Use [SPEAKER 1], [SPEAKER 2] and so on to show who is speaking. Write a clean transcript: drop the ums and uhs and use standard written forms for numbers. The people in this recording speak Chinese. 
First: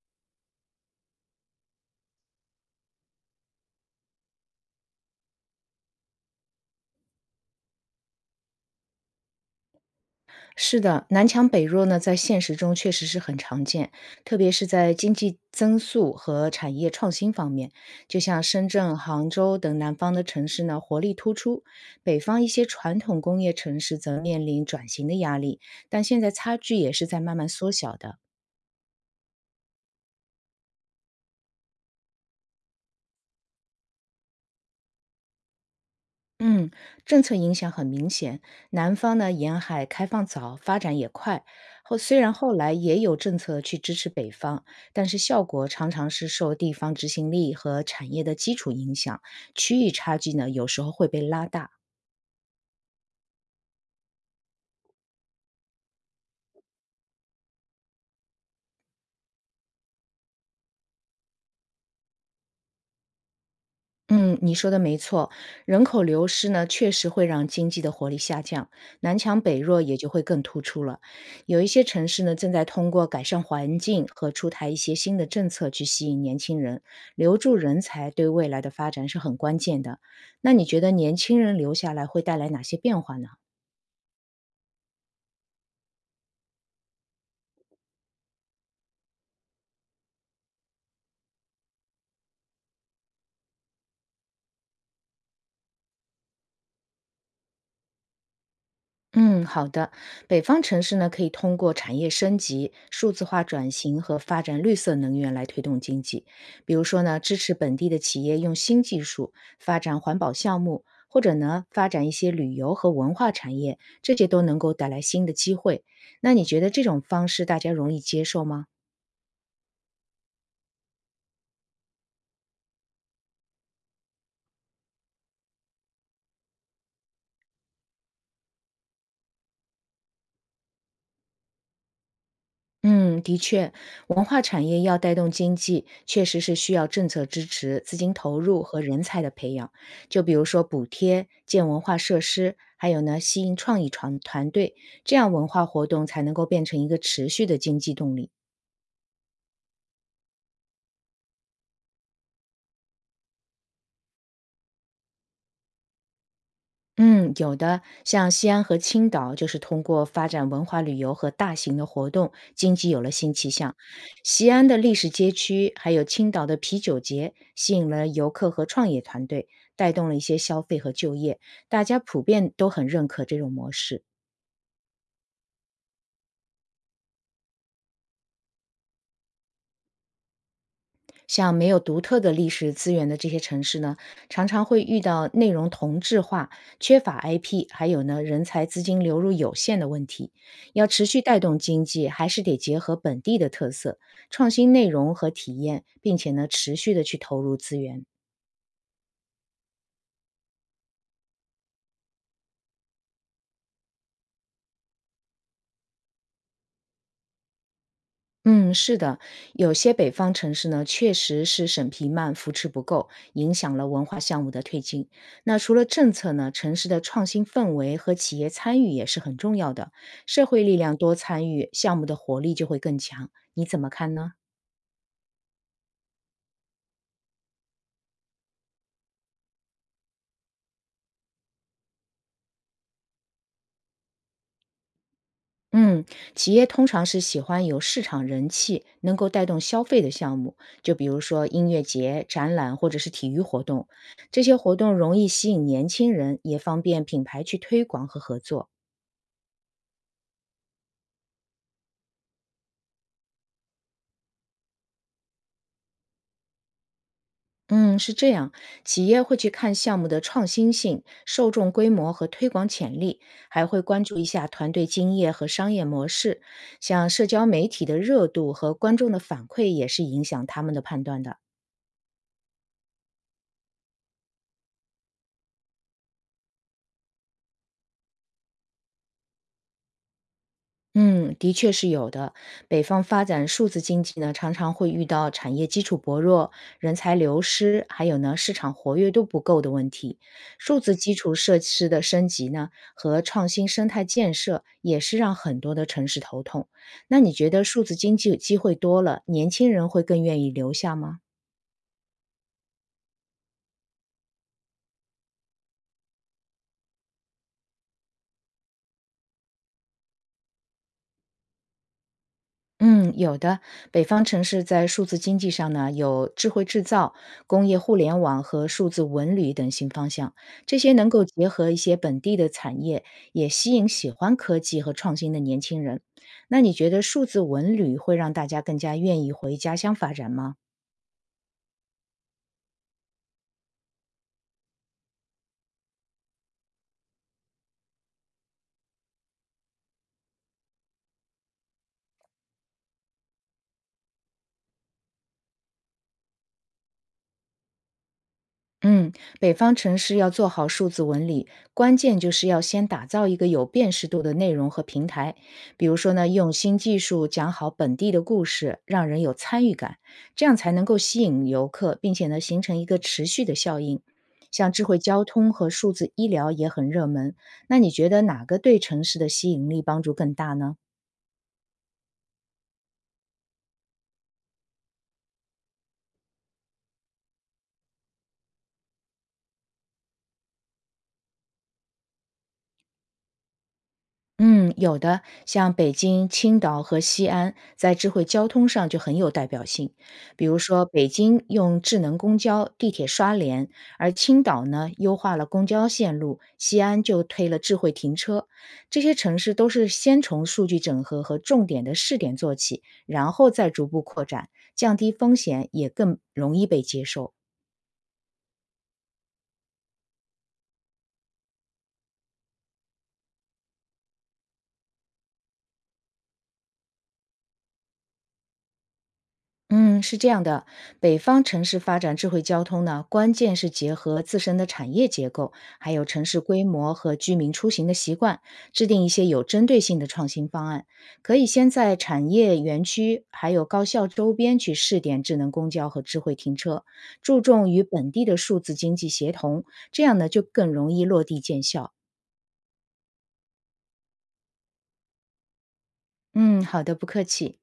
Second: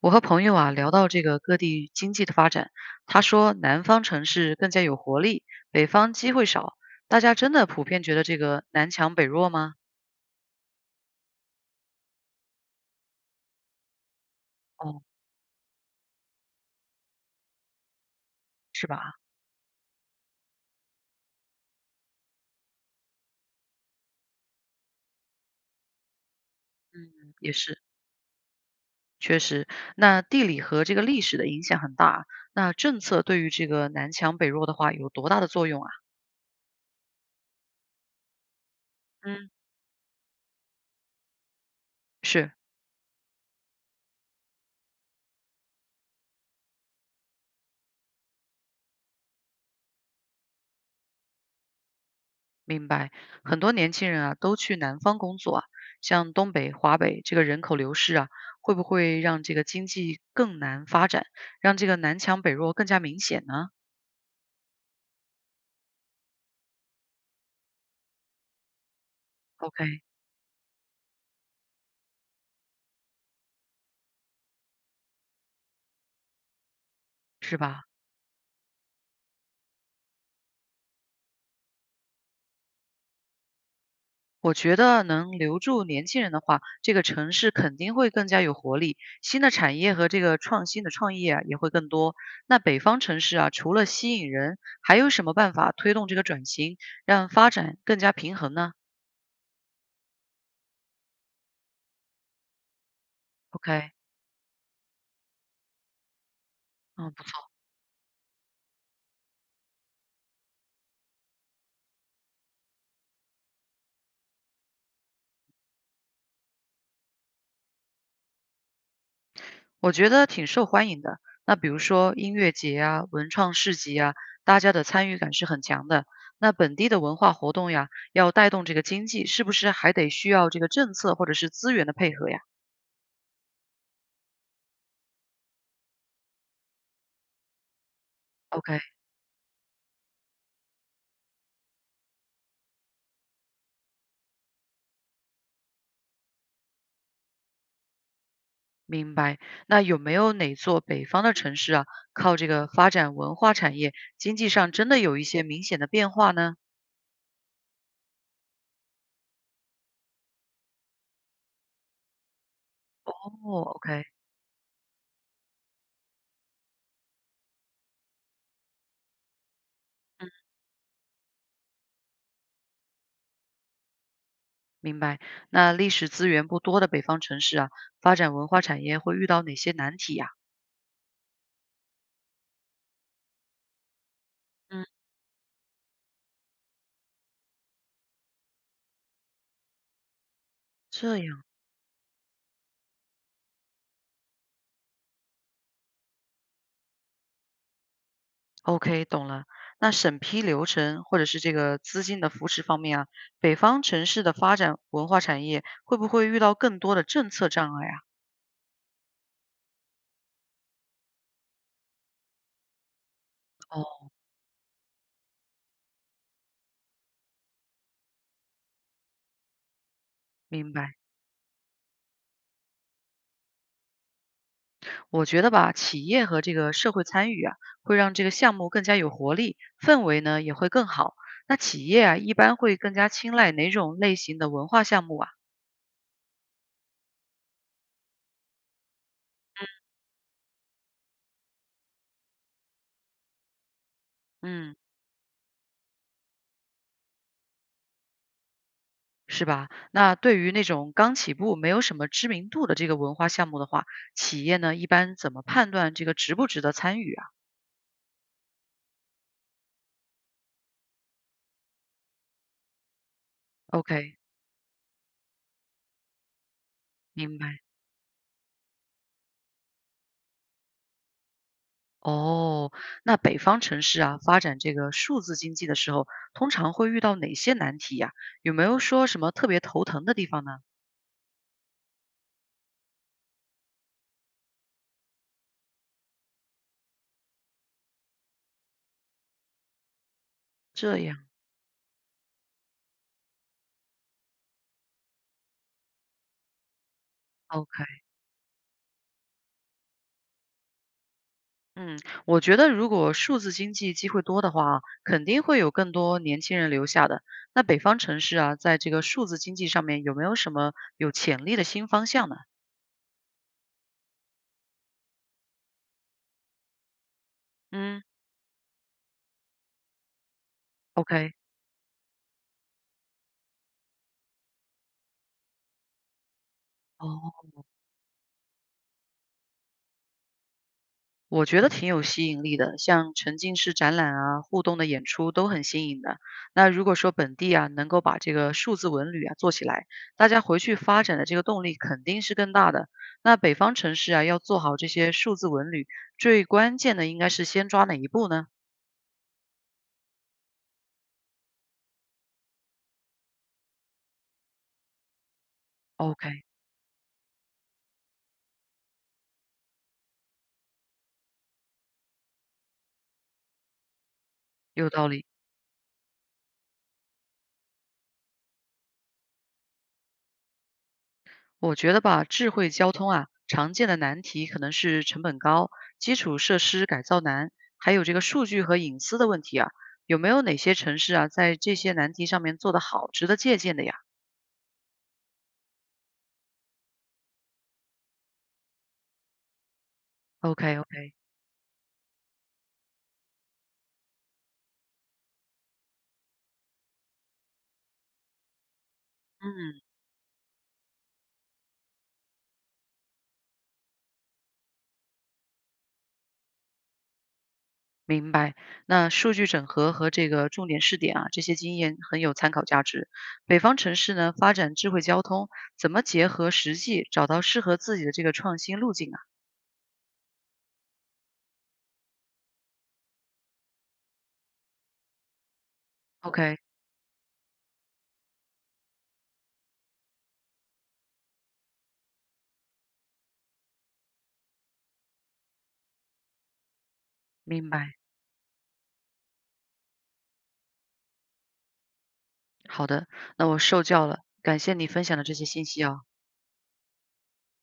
[SPEAKER 1] 我和朋友啊聊到这个各地经济的发展，他说南方城市更加有活力，北方机会少。大家真的普遍觉得这个南强北弱吗？
[SPEAKER 2] 是的，南强北弱呢，在现实中确实是很常见，特别是在
[SPEAKER 1] 哦，
[SPEAKER 2] 经济增速和产业创新方面。就像深
[SPEAKER 1] 是
[SPEAKER 2] 圳、
[SPEAKER 1] 吧？
[SPEAKER 2] 杭州等南方的城市呢，活力突出；北方一些传统工业城市则面临转型的压力，但现在差距也是在
[SPEAKER 1] 嗯，
[SPEAKER 2] 慢慢
[SPEAKER 1] 也
[SPEAKER 2] 缩
[SPEAKER 1] 是，
[SPEAKER 2] 小的。
[SPEAKER 1] 确实。那地理和这个历史的影响很大，那政策对于这个南强北弱的话有多大的作用啊？
[SPEAKER 2] 嗯，政策影响很明显。南方呢，
[SPEAKER 1] 嗯，
[SPEAKER 2] 沿海开放早，发展也快。后虽然后
[SPEAKER 1] 是。
[SPEAKER 2] 来也有政策去支持北方，但是效果常常是受地方执行力和产业的基础影响，区域差距呢有时候会被拉大。
[SPEAKER 1] 明白，很多年轻人啊都去南方工作啊，像东北、华北这个人口流失啊，会不会让这个经济更难发展，让这个南强北弱更加明显呢
[SPEAKER 2] 嗯，你说的没错，人口流失呢，确实会让经济的活力下降，南强北弱
[SPEAKER 1] ？OK，
[SPEAKER 2] 也就会更突出了。有一些城市呢，正在通过改善环境和出台一些新的政策去吸引年轻人，留住
[SPEAKER 1] 是
[SPEAKER 2] 人
[SPEAKER 1] 吧？
[SPEAKER 2] 才对未来的发展是很关键的。那你觉得年轻人留下来会带来哪些变化呢？
[SPEAKER 1] 我觉得能留住年轻人的话，这个城市肯定会更加有活力，新的产业和这个创新的创业啊也会更多。那北方城市啊，除了吸引人，还有什么办法推动这个转型，让发展更加平衡呢
[SPEAKER 2] 嗯，好的。北方城市呢，可以通过产业升级、数字化转
[SPEAKER 1] ？OK，
[SPEAKER 2] 型和发展绿色能源来推动经济。比如说
[SPEAKER 1] 嗯，
[SPEAKER 2] 呢，
[SPEAKER 1] 不
[SPEAKER 2] 支
[SPEAKER 1] 错。
[SPEAKER 2] 持本地的企业用新技术发展环保项目，或者呢，发展一些旅游和文化产业，这些都能够带来新的机会。那你觉得这种方式大家容易接受吗？
[SPEAKER 1] 我觉得挺受欢迎的。那比如说音乐节啊、文创市集啊，大家的参与感是很强的。那本地的文化活动呀，要带动这个经济，是不是还得需要这个政策或者是资源的配合呀
[SPEAKER 2] 嗯，的确，文化产业要带动经济，确实是需要政策支持、资金投入和
[SPEAKER 1] ？OK，
[SPEAKER 2] 人才的培养。就比如说补贴、建文化设施，还有呢，吸引创意团队，这样文化活动才能够变成一个持续的经济动力。
[SPEAKER 1] 明白。那有没有哪座北方的城市啊，靠这个发展文化产业，经济上真的有一些明显的变化呢？
[SPEAKER 2] 嗯，有的，像西安和青岛，就是通过发展文化旅游和大型的活动，经济有了
[SPEAKER 1] 哦
[SPEAKER 2] 新气象。
[SPEAKER 1] ，OK，
[SPEAKER 2] 西安的历史街区，还有青岛的啤酒节，吸引了游客和创业团队，带动了一
[SPEAKER 1] 嗯，
[SPEAKER 2] 些消费和就业，大家普遍都很认可这种模式。
[SPEAKER 1] 明白。那历史资源不多的北方城市啊，发展文化产业会遇到哪些难题呀？
[SPEAKER 2] 像没有独特的历史资源的这些城市呢，常常会
[SPEAKER 1] 嗯，
[SPEAKER 2] 遇到内容同质化、缺乏 IP，还有呢人才资金流入有限的问题。要持
[SPEAKER 1] 这
[SPEAKER 2] 续带
[SPEAKER 1] 样。
[SPEAKER 2] 动经济，还是得结合本地的特色，创新内容和体验，并且呢持续的去投入资源。
[SPEAKER 1] OK，懂了。那审批流程或者是这个资金的扶持方面啊，北方城市的发展文化产业会不会遇到更多的政策障碍啊？
[SPEAKER 2] 嗯，是的，有些北方城市呢，确实是审批慢、扶持不够，影响了
[SPEAKER 1] 哦，
[SPEAKER 2] 文化项目的推进。那除了政策呢，城市的创新氛围和企业参与也是很重要的。社会
[SPEAKER 1] 明
[SPEAKER 2] 力量
[SPEAKER 1] 白。
[SPEAKER 2] 多参与，项目的活力就会更强。你怎么看呢？
[SPEAKER 1] 我觉得吧，企业和这个社会参与啊，会让这个项目更加有活力，氛围呢也会更好。那企业啊，一般会更加青睐哪种类型的文化项目啊？
[SPEAKER 2] 嗯，企业通常是喜欢有市场人气、能够带动消费的项目，就比如说音乐节、展览或者是体育活动。这些活
[SPEAKER 1] 嗯，
[SPEAKER 2] 动容易吸引年轻人，也方便品牌去推广和合作。
[SPEAKER 1] 是吧？那对于那种刚起步、没有什么知名度的这个文化项目的话，企业呢一般怎么判断这个值不值得参与啊？
[SPEAKER 2] 嗯，是这样，企业会去看项目的创新性、受众规模和推广潜力，还会关注
[SPEAKER 1] OK，
[SPEAKER 2] 一下团队经验和商业模式，像社
[SPEAKER 1] 明
[SPEAKER 2] 交
[SPEAKER 1] 白。
[SPEAKER 2] 媒体的热度和观众的反馈也是影响他们的判断的。
[SPEAKER 1] 哦，那北方城市啊，发展这个数字经济的时候，通常会遇到哪些难题呀？有没有说什么特别头疼的地方呢？
[SPEAKER 2] 嗯，的确是有的。北方发展数字经济呢，常常会遇到产业基础薄弱、人才流失，还有呢市场活跃度不够的问题。数字
[SPEAKER 1] 这
[SPEAKER 2] 基
[SPEAKER 1] 样
[SPEAKER 2] 础设施的升级呢，和创新生态建设也是让很多的城市头痛。那你觉得数
[SPEAKER 1] ，OK，
[SPEAKER 2] 字经济机会多了，年轻人会更愿意留下吗？
[SPEAKER 1] 嗯，我觉得如果数字经济机会多的话啊肯定会有更多年轻人留下的。那北方城市啊，在这个数字经济上面有没有什么有潜力的新方向呢？
[SPEAKER 2] 嗯，有的。北方城市在数字经济上呢，有智慧制造、工业互
[SPEAKER 1] 嗯
[SPEAKER 2] 联网和数字文旅等新方向，这些能够
[SPEAKER 1] ，OK，
[SPEAKER 2] 结合一些本地的产业，也吸引喜欢科技和创新的年轻人。那你觉得数字
[SPEAKER 1] 哦。
[SPEAKER 2] 文旅会让大家更加愿意回家乡发展吗？
[SPEAKER 1] 我觉得挺有吸引力的，像沉浸式展览啊、互动的演出都很新颖的。那如果说本地啊能够把这个数字文旅啊做起来，大家回去发展的这个动力肯定是更大的。那北方城市啊要做好这些数字文旅，最关键的应该是先抓哪一步呢
[SPEAKER 2] 嗯，北方城市要做好数字文旅，关键就是要先打造一个有辨识度的内容和平台。比如说呢，
[SPEAKER 1] ？OK，
[SPEAKER 2] 用新技术讲好本地的故事，让人有参与感，这样才能够吸引游客，并且呢，形成一个持续的效应。像智
[SPEAKER 1] 有
[SPEAKER 2] 慧
[SPEAKER 1] 道
[SPEAKER 2] 交
[SPEAKER 1] 理。
[SPEAKER 2] 通和数字医疗也很热门，那你觉得哪个对城市的吸引力帮助更大呢？
[SPEAKER 1] 我觉得吧，智慧交通啊，常见的难题可能是成本高、基础设施改造难，还有这个数据和隐私的问题啊。有没有哪些城市啊，在这些难题上面做得好，值得借鉴的呀
[SPEAKER 2] 嗯，有的，像北京、青岛和西安，在智慧交通上就很有代表性。比如
[SPEAKER 1] ？OK
[SPEAKER 2] 说，北
[SPEAKER 1] OK，
[SPEAKER 2] 京用智能公交、地铁刷脸，而青岛呢，优化了公交线路，西安就推了智慧停车。这些城市都
[SPEAKER 1] 嗯，
[SPEAKER 2] 是先从数据整合和重点的试点做起，然后再逐步扩展，降低风险，也更容易被接受。
[SPEAKER 1] 明白。那数据整合和这个重点试点啊，这些经验很有参考价值。北方城市呢，发展智慧交通，怎么结合实际，找到适合自己的这个创新路径啊
[SPEAKER 2] 嗯，是这样的，北方城市发展智慧交通呢，关键是结合自身的产业结构，还有城市
[SPEAKER 1] ？OK，
[SPEAKER 2] 规模和居民出行的习惯，制定一些有针对性的创新方案。可以先在产业园区还有高校周边去试点智能公交和智慧停车，注
[SPEAKER 1] 明
[SPEAKER 2] 重与
[SPEAKER 1] 白。
[SPEAKER 2] 本地的数字经济协同，这样呢就更容易落地见效。
[SPEAKER 1] 好的，那我受教了，感谢你分享的这些信息哦。
[SPEAKER 2] 嗯，好的，不客气。